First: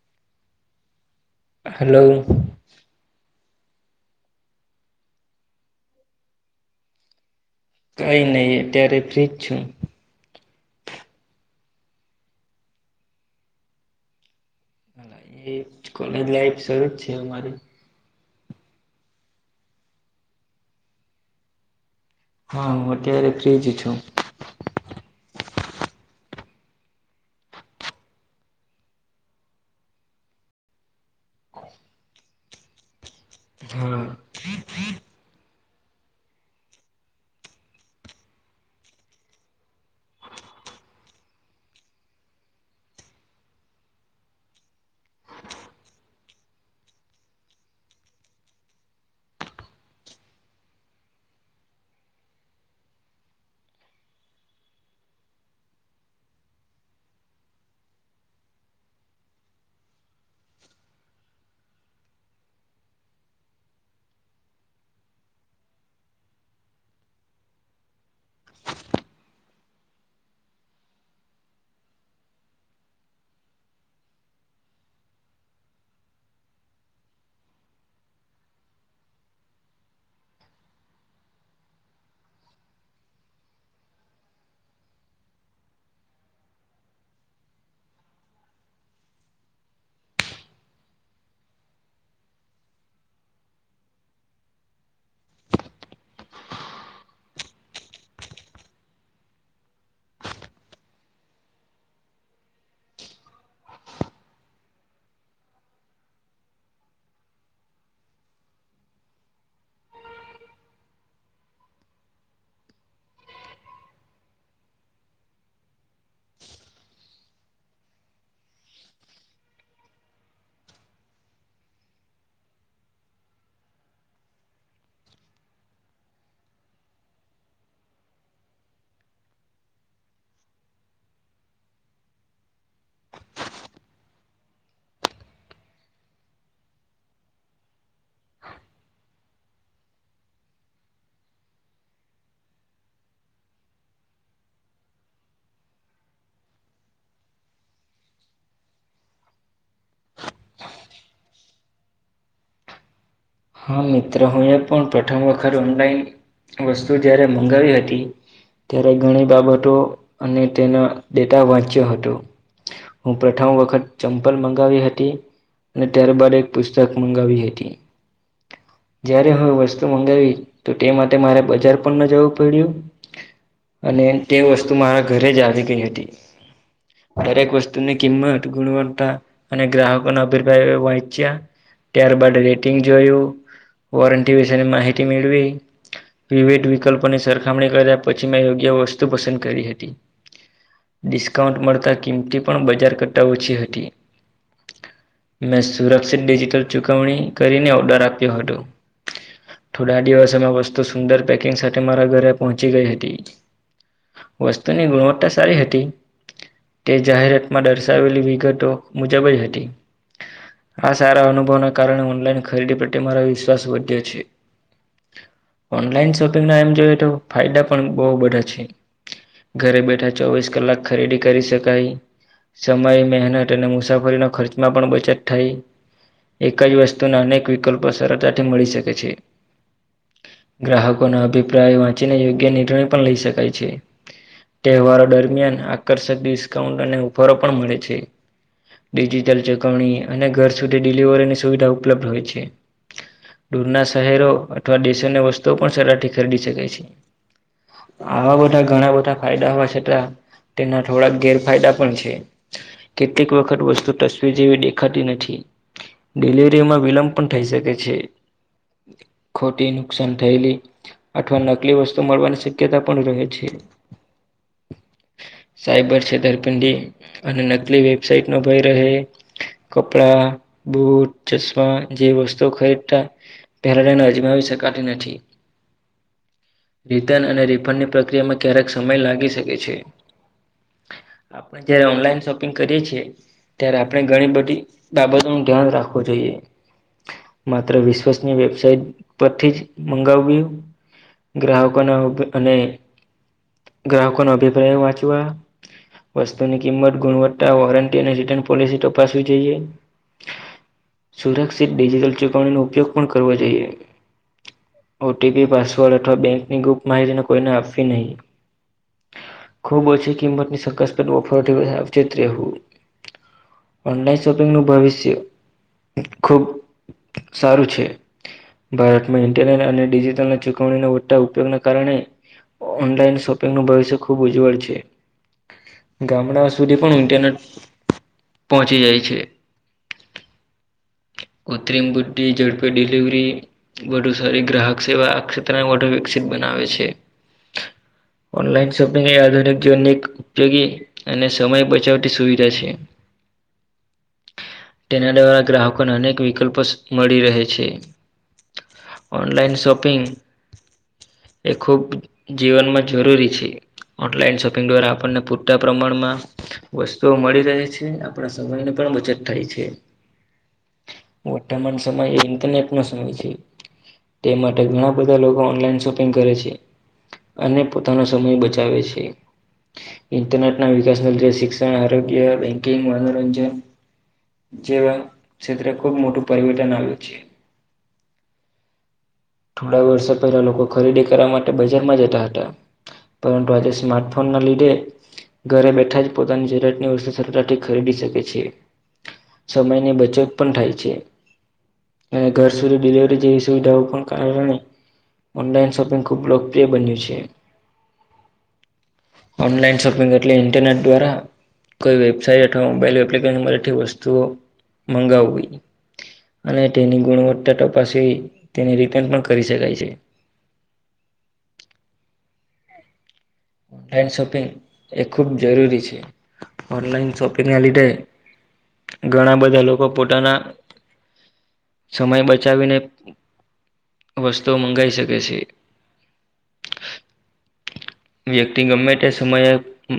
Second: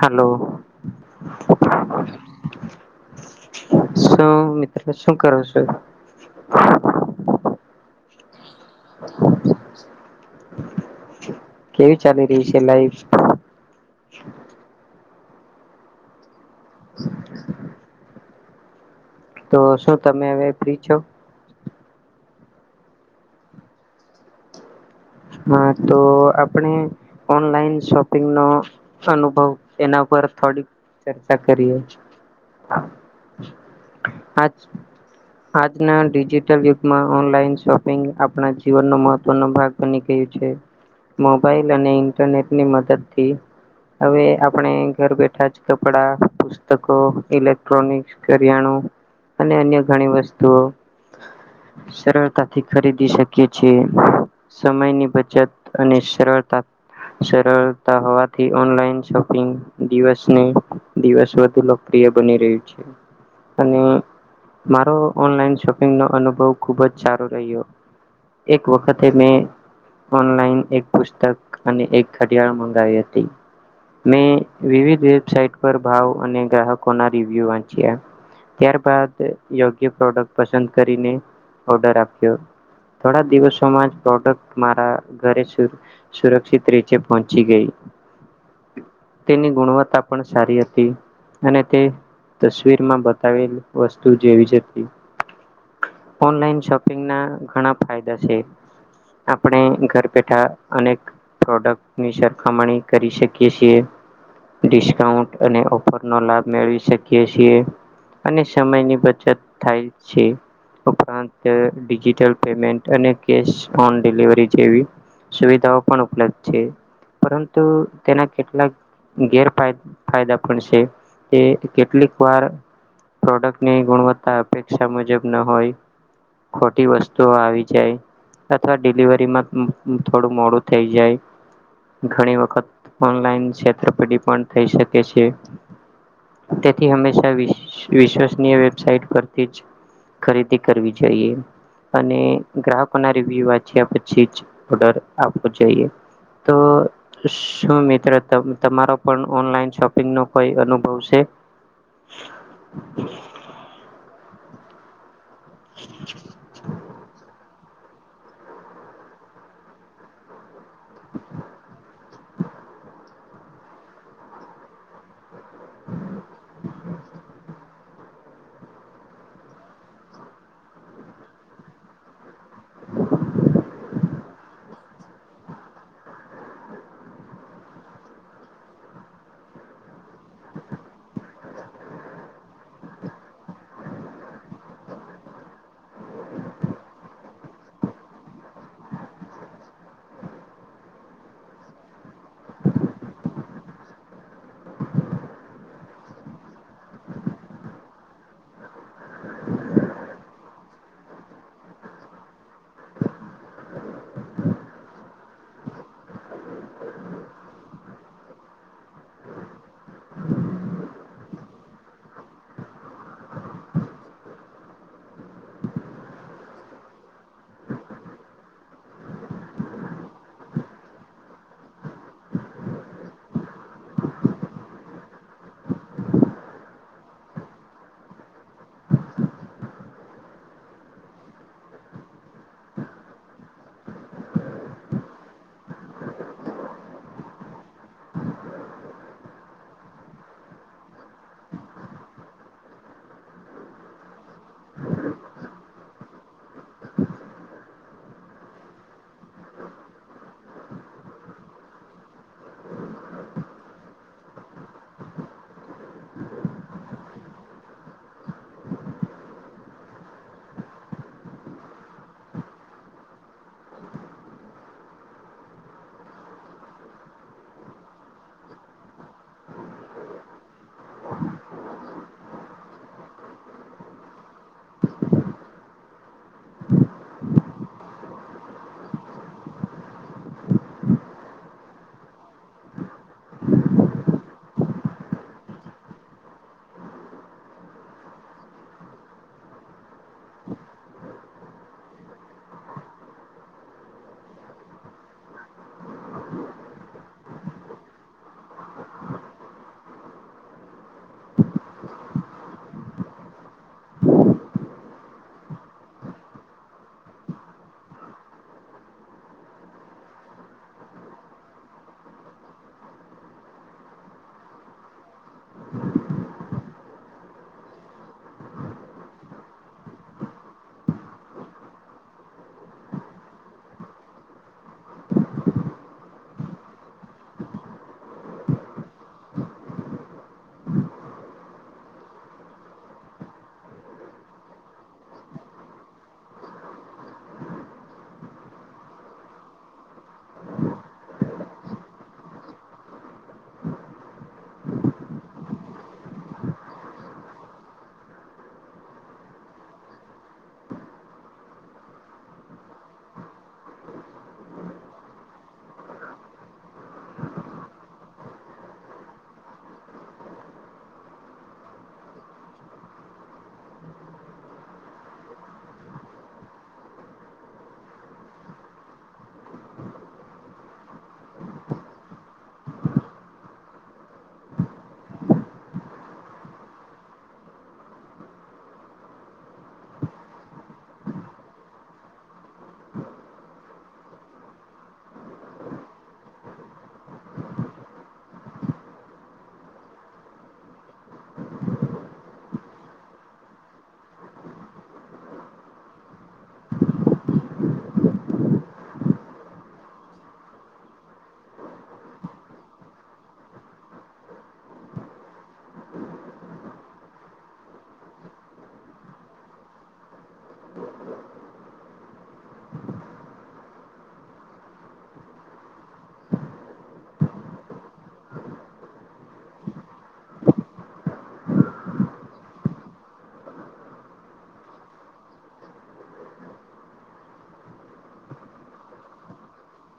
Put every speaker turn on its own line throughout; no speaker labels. Hello.
Hello.
શું મિત્ર, શું કરો છું?
કઈ નઈ, અત્યારે ફ્રીજ છું.
કેવી ચાલી રહી છે, લાઈફ?
એ કોલેજ લાઈફ શરૂ જ છે અમારી
તો શું તમે હવે ફ્રી છો?
હા, હું અત્યારે ફ્ર્રીજ છું.
હા, તો આપણે ઓનલાઈન શોપિંગ નો અનુભવ એના પર થોડીક ચર્ચા કરીએ આજ
હા.
આજના ડિજિટલ યુગમાં ઓનલાઈન શોપિંગ આપણા જીવનનો મહત્વનો ભાગ બની ગયું છે. મોબાઈલ અને ઇન્ટરનેટની મદદથી હવે આપણે ઘર બેઠા જ કપડા પુતકો, ઇલેક્ટ્રોનિક, કરિયાણું અને અન્ય ઘણી વસ્તુઓ સરળતાથી ખરીદી શકીએ છે. સમયની બચત અને સરળતા સરળતા હોવાથી ઓનલાઈન શોપિંગ દિવસની દિવસ વધુ લોકપ્રિય બની રહ્યું છે. અને મારો ઓનલાઈન શોપિંગનો અનુભવ ખુબ જ સારો રહ્યો. એક વખત તે મેં ઓનલાઈન એક પુસ્તક અને એક ઘડિયાળ મંગાવી હતી. મેં વિવિધ વેબસાઇટ પર ભાવ અને ગ્રાહકોના રિવ્યુ વાંચ્યા. ત્યારબાદ યોગ્ય પ્રોડક્ટ પસંદ કરીને ઓર્ડર આપ્યો. થોડા દિવસ [unintelligible] પ્રોડક્ટ મારા ઘરે સુ સુરક્ષિત રીચે પહોંચી ગઈ. તેની ગુણવત્તા પણ સારી હતી અને તે તસવીરમાં બતાવેલ વસ્તુ જેવી જ હતી. ઓનલાઈન શોપિંગના ઘણા ફાયદા છે. આપણે ઘર બેઠા અનેક પ્રોડક્ટની સરખામણી કરી શકીએ છીએ. ડિસ્કાઉન્ટ અને ઓફરનો લાભ મેળવી શકીએ છીએ. અને સમયની બચત થાય છે. ઉપરાંત ડિજિટલ પેમેન્ટ અને કેશ ઓન ડિલિવરી જેવી સુવિધાઓ પણ ઉપલબ્ધ છે. પરંતુ તેના કેટલાક ઘેર ફાય ફાયદા પણ છે. તે કેટલીક વાર પ્રોડક્ટની ગુણવત્તા અપેક્ષા મુજબ ન હોય ખોટી વસ્તુઓ આવી જાય. તથા ડિલિવરીમાં [unintelligible] થોડું મોડું થઈ જાય. ઘણી વખત ઓનલાઈન છેતરપિંડી પણ થઈ શકે છે. તેથી હંમેશા વિષ વિશ્વસનીય વેબસાઇટ પર થી જ ખરીદી કરવી જોઈએ અને ગ્રાહક લોકોના રિવ્યુ વાંચ્યા પછી જ ઓર્ડર આપવો જોઈએ તો શું મિત્ર તમ તમારો પણ ઓનલાઈન શોપિંગનો કોઈ અનુભવ છે? [inaudible]
હા મિત્રો હું એ પણ પ્રથમ વખત ઓનલાઈન વસ્તુ જ્યારે મંગાવી હતી. ત્યારે ઘણી બાબતો અને તેના ડેટા વાંચ્યો હતો. હું પ્રથમ વખત ચંપલ મંગાવી હતી. અને ત્યારબદ એક પુસ્તક મંગાવી હતી. જયારે હવે વસ્તુ મંગાવી તો તે માટે મારે બજાર પણ ન જવું પડ્યું અને તે વસ્તુ મારા ઘરે જ આવી ગઈ હતી. દરેક વસ્તુની કિંમત, ગુણવત્તા અને ગ્રાહકોના અભિપ્રાય વાંચ્યા ત્યારબાદ રેટિંગ જોયું વોરંટી વિશેની માહિતી મેળવી. વિવિધ વિકલ્પોની સરખામણી કર્યા પછી મેં યોગ્ય વસ્તુ પસંદ કરી હતી. ડિસ્કાઉન્ટ મળતાં કિંમતી પણ બજાર કરતા ઓછી હતી. મેં સુરક્ષિત ડિજિટલ ચુકવણી કરીને ઓર્ડર આપ્યો હતો. થોડા દિવસોમાં વસ્તુ સુંદર પેકિંગ સાથે મારા ઘરે પહોંચી ગઈ હતી. વસ્તુની ગુણવત્તા સારી હતી. તે જાહેરાતમાં દર્શાવેલી વિગતો મુજબ જ હતી. આ સારા અનુભવના કારણે ઓનલાઈન ખરીદી પ્રત્યે મારો વિશ્વાસ વધ્યો છે. ઓનલાઈન શોપિંગના એમ જોઈએ તો ફાયદા પણ બઉ બધા છે. ઘરે બેઠા ચોવીસ કલાક ખરીદી કરી શકાય સમય, મહેનત અને મુસાફરીનો ખર્ચમાં પણ બચત થાય. એક જ વસ્તુના અનેક વિકલ્પો સરળતાથી મળી શકે છે. ગ્રાહકોના અભિપ્રાય વાંચીને યોગ્ય નિર્ણય પણ લઈ શકાય છે. તહેવારો દરમિયાન આકર્ષક ડિસ્કાઉન્ટ અને ઓફરો પણ મળે છે ડિજિટલ ચૂકવણી અને ઘર સુધી ડિલિવરીની સુવિધા ઉપલબ્ધ હોય છે દૂરના શહેરો અથવા દેશોની વસ્તુઓ પણ સરળથી ખરીદી શકાય છે આવા બધા ઘણા બધા ફાયદા હોવા છતા તેના થોડાક ગેરફાયદા પણ છે. કેટલીક વખત વસ્તુ તસવીર જેવી દેખાતી નથી, ડિલિવરીમાં વિલંબ પણ થહી શકે છે ખોટી નુકસાન થયલી અથવા નકલી વસ્તુ મળવાની શક્યતા પણ રહે છે સાઇબર છેતરપિંડી અને નકલી વેબસાાઈટ નો ભય રહે કપડા, બુટ, ચશ્મા- જે વસ્તુઓ ખરીદતા પહેલા લઈને અજમાવી શકાતી નથી રિટર્ન અને રિફંડની પ્રક્રિયામાં ક્યારેક સમય લાગી શકે છે આપણે જયારે ઓનલાઈન શોપિંગ કરીએ છીએ ત્યારે આપણે ઘણી બધી બાબતો નું ધ્યાન રાખવું જોઈએ માત્ર વિશ્વસની વેબસાાઈટ પરથી જ મંગાવ ગયું ગ્રાહકોના અને ગ્રાહકોનો અભિપ્રાય વાંચવા વસ્તુની કિંમત ગુણવત્તા વોરંટી અને રિટર્ન પોલિસી તપાસવી જોઈએ સુરક્ષિત ડિજિટલ ચુકવણીનો ઉપયોગ પણ કરવો જોઈએ ઓ ટી પી પાસવર્ડ અથવા બેંકની ગુપ્ત માહિતીને કોઈને આપવી નહીં ખૂબ ઓછી કિંમતની શકાસ્પ ઓફરથી સાવચેત રહેવું ઓનલાઈન શોપિંગનું ભવિષ્ય ખૂબ સારું છે ભારતમાં ઇન્ટરનેટ અને ડિજિટલ ચૂકવણીના મોટા ઉપયોગના કારણે ઓનલાઈન શોપિંગનું ભવિષ્ય ખૂબ ઉજ્જવળ છે ગામડાઓ સુધી પણ ઇન્ટરનેટ પહોંચી જાય છે કૃત્રિમ બુદ્ધડી જઝડપે ડડીલીવરી વધુ સારી ગ્રાહક સેવા આ ક્ષેત્રને વધુ વિકસિત બનાવે છે
[unintelligible]
ઓનલાઈન શોપિંગ એ આધુનિક જીવનની એક ઉપયોગી અને સમય બચાવતી સુવિધા છે
[unintelligible]
તેના દ્વારા ગ્રાહકોને અનેક વિકલ્પો મળી રહે છે ઓનલાઇન શોપિંગ એ ખૂબ જીવનમાં જરૂરી છે ઓનલાઈન શોપિંગ દ્વારા આપણને પૂરતા પ્રમાણમાં વસ્તુઓ મળી રહે છે આપણા સમય ની પણ બચત થાય છે વર્તમાન સમય એ ઇન્ટરનેટ નો સમય છે તે માટે ઘણા બધા લોકો ઓનલાઈન શોપિંગ કરે છે અને પોતાનો સમય બચાવે છે ઇન્ટરનેટના વિકાસનું લ શિક્ષણ આરોગ્ય બેંકિંગ મનોરંજન જેવા ક્ષેત્રે ખૂબ મોટું પરિવર્તન આવ્યું છે
[unintelligible]
થોડા વર્ષો પહેલા લોકો ખરીદી કરવા માટે બજારમાં જતા હતા પરંતુ આજે સ્માર્ટફોન ના લીધે ઘરે બેઠા જ પોતાની જરૂરિયાતની વસ્તુ સરતાથી ખરીદી શકે છે સમયની બચત પણ થાય છે અને ઘર સુધી ડિલવરી જેવી સુવિધા હો પણ કારણ નહી ઓનલાઈન શોપિંગ ખૂબ લોકપ્રિય બન્યું છે ઓનલાઈન શોપિંગ એટલે ઇન્ટરનેટ દ્વારા કોઈ વેબસાઇટ અથવા મોબાઈઇલ એપ્લિકેશનમાંઠી વસ્તુઓ મગંગાવું અને તેની ગુણવત્તા ટપાસી તેને રિટર્ન પણ કરી શકાય છે ઓનલાઈન શોપિંગ એ ખૂબ જરૂરી છે ઓનલાઈન શોપિંગના લીધે ઘણા બધા લોકો પોતાના સમય બચાવીને વસ્તુઓ મંગાવી શકે છે વ્યક્તિ ગમે તે સમયે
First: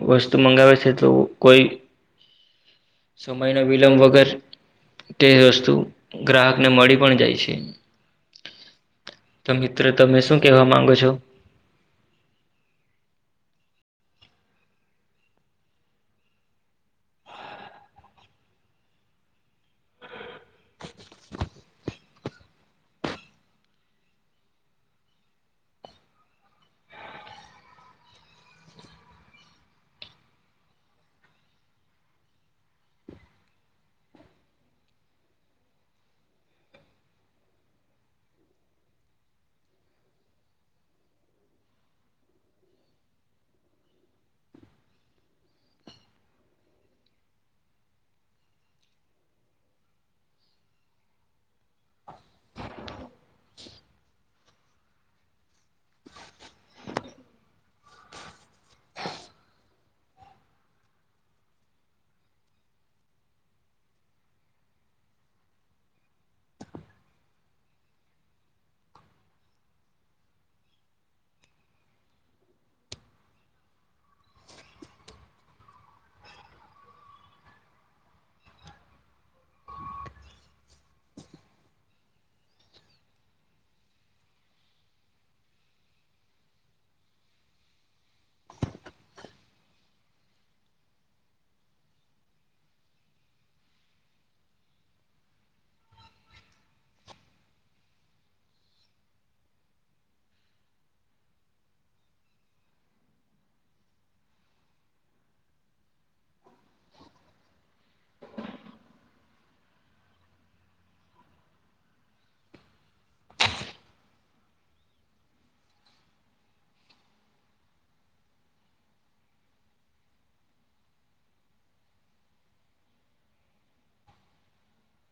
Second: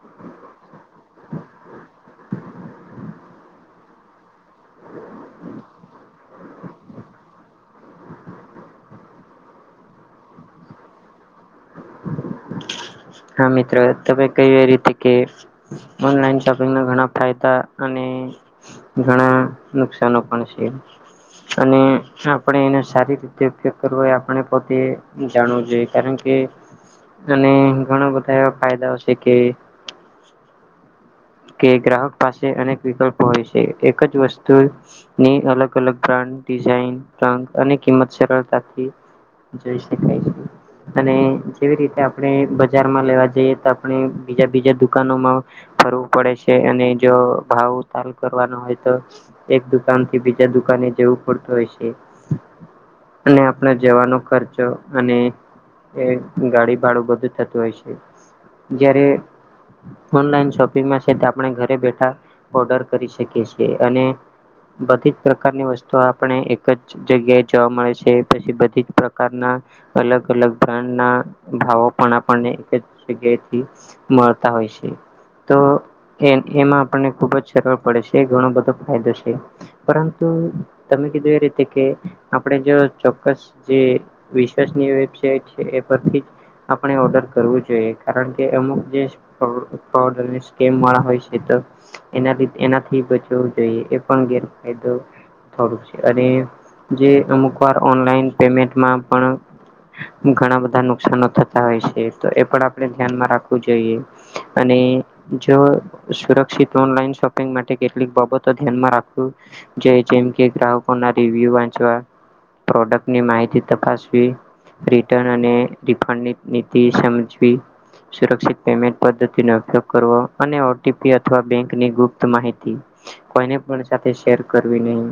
વસ્તુ મંગાવે છે તો કોઈ સમયનો વિલંબ વગર તે વસ્તુ ગ્રાહકને મળી પણ જાય છે. તો મિત્ર, તમે શું કેવા માંગો છો?
હા મિત્ર, તમે કયુ એ રીતે, કે ઓનલાઈન શોપિંગના ઘણા ફાયદા અને ઘણા નુકસાનો પણ છે. અને આપણે એનો સારી રીતે ઉપયોગ કરવો એ આપણે પોતે જાણવું જોઈએ, કારણ કે, અને ઘણા બધા એવા ફાયદા છે કે કે ગ્રાહક પાસે અનેક વિકલ્પો હોય છે. એક જ વસ્તુ ની અલગ અલગ બ્રાન્ડ, ડિઝઇન, રંગ અને કિંમત સરળતાથી જોઈ શકાય છે. અને જેવી રીતે આપણે બજારમાં લેવા જઈએ તો આપણે બીજા બીજા દુકાનોમાં ફરવું પડે છે, અને જો ભાવ તાલ કરવાનો હોય તો એક દુકાનથી બીજા દુકાને જવું પડતું હોય છે. અને આપણે જવાનો ખર્ચો, અને એ ગાડી ભાડું બધું થતું હોય છે, જ્યારે ઓનલાઈન શપિંગમાં છે તે આપણે ઘરે બેઠા ઓર્ડર કરી શકીએ છીએ. અને બધી જ પ્રકારની વસ્તુ આપણે એક જ જગ્યાએ જોવા મળે છે. પછી બધી જ પ્રકારના અલગ અલગ બ્રાન્ડના ભાવો પણ આપણને એક જ જગ્યાએથી મળતા હોય છે. તો એ એમાં આપણને ખુબ જ સરળ પડે છે, ઘણો બધો ફાયદો છે. પરંતુ, તમે કીધું એ રીતે કે, આપણે જો ચોક્કસ જે વિશ્વાસની વેબસાઇટ છે એ પરથી જ આપણે ઓર્ડર કરવું જોઈએ. કારણ કે અમુક જે ફ્રોડ અને સ્કેમવાળા હોય છે તો એનાથી એનાથી બચવું જોઈએ, એ પણ ગેરફાયદો થોડું છે, અને જે અમુક વાર ઓનલાઈન પેમેન્ટમાં પણ ઘણા બધા નુકસાનો થતા હોય છે, તો એ પણ આપણે ધ્યાનમાં રાખવું જોઈએ. અને જો સુરક્ષિત ઓનલાઈન શોપિંગ માટે કેટલીક બાબતો ધ્યાનમાં રાખવું જોઈયે, જેમ કે ગ્રાહકોના રિવ્યુ વાંચવા પ્રોડક્ટની માહિતી તપાસવી રિટર્ન અને રિફંડની નિતી સમજવી, સુરક્ષિત પેમેન્ટ પધ્ધ તી નો ઉપયોગ કરવો, અને ઓ ટી પી અથવા બેંકની ગુપ્ત માહિતી કોઈને પણ સાથે શેર કરવી નહીં.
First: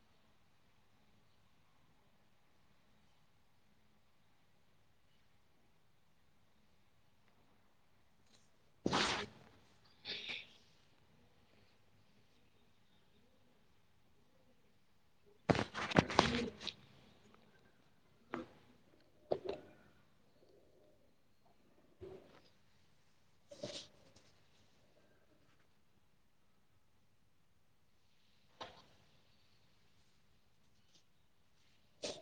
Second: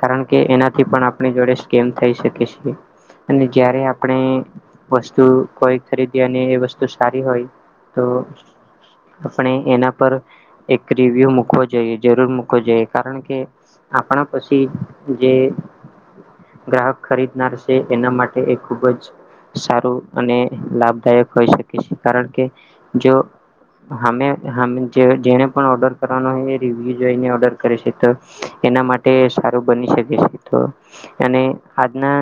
કારણ કે એનાથી પણ આપણી જોડે સ્કેમ થઈ શકે છે. અને જયારે આપણે વસ્તુ કોઈ ખરીદીએ અને એ વસ્તુ સારી હોય તો આપણે એના પર એક રિવ્યુ મૂકવો જોઈએ, જરૂર મૂકવો જોઈએ. કારણ કે આપણા પછી જે ગ્રાહક ખરીદનાર છે, એના માટે એ ખૂબ જ સારું અને લાભદાયક હોઈ શકે છે. કારણ કે જો હમે હામે જે જણે પણ ઓર્ડર કરવાનો હોય એ રિવ્યુ જોઈને ઓર્ડર કરે છે, તો એના માટે સારું બની શકે છે. તો અને આજના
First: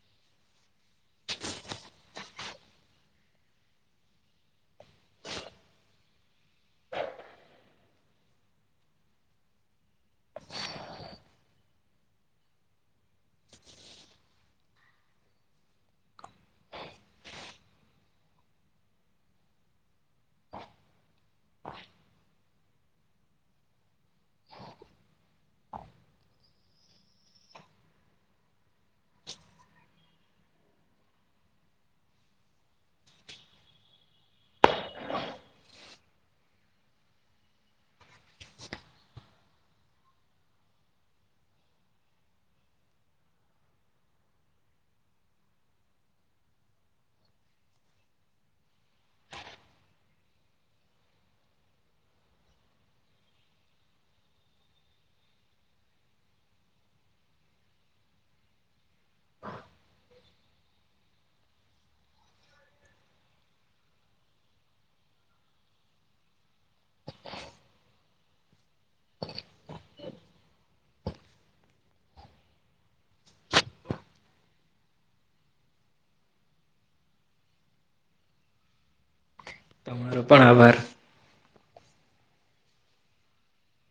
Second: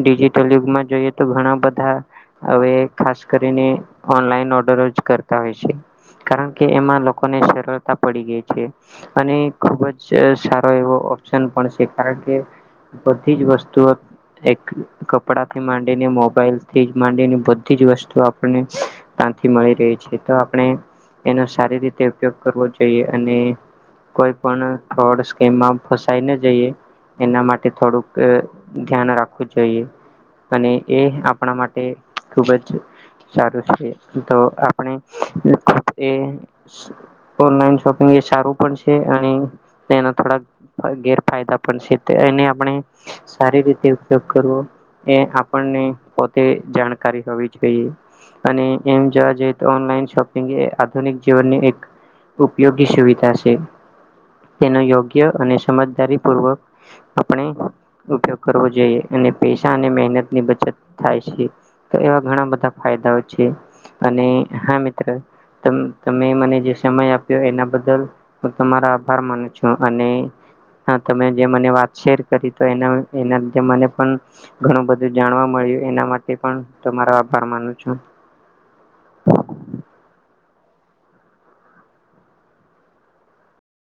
ડિજીટલ યુગમાં જોઈએ તો ઘણા બધા હવે ખાસ કરીને ઓનલાઈન ઓર્ડર જ કરતા હોય છે. કારણ કે એમાં લોકોને સરળતા પડી ગઈ છે. અને ખૂબ જ સારો એવો ઓપ્શન પણ છે, કારણ કે બધી જ વસ્તુઓ એક કપડા થી માંડીને મોબાઈલથી માંડીને બધી જ વસ્તુ આપણને ત્યાંથી મળી રહી છે. તો આપણે એનો સારી રીતે ઉપયોગ કરવો જોઈએ અને કોઈ પણ ફ્રોડ સ્કીમમાં ફસાઈને જઈએ. એના માટે થોડુંક ધ્યાન રાખવું જોઈએ. અને એ આપણા માટે ખુબ જ સારું છે. તો આપણે એ ઓનલાઈન શોપિંગ એ સારું પણ છે અને એના થોડાક ગેરફાયદા પણ છે તે એને આપણે સારી રીતે ઉપયોગ કરવો એ આપણને પોતે જાણકારી હોવી જોઈએ. અને એમ જોવા જઈએ તો ઓનલાઈન શોપિંગ એ આધુનિક જીવનની એક ઉપયોગી સુવિધા છે. તેનો યોગ્ય અને સમજદારી પૂર્વક આપણે ઉપયોગ કરવો જોઈએ અને પૈસા અને મહેનત ની બચત થાય છે. તો એવા ઘણા બધા ફાયદાઓ છે અને હા તમે મને જે સમય આપ્યો એના બદલ હું તમારા આભાર માનું છું અને હા તમે જે મને વાત શેર કરી તો એના એના મને પણ ઘણું બધું જાણવા મળ્યું એના માટે પણ તમારો આભાર માનું છું.
તમારો પણ આભાર.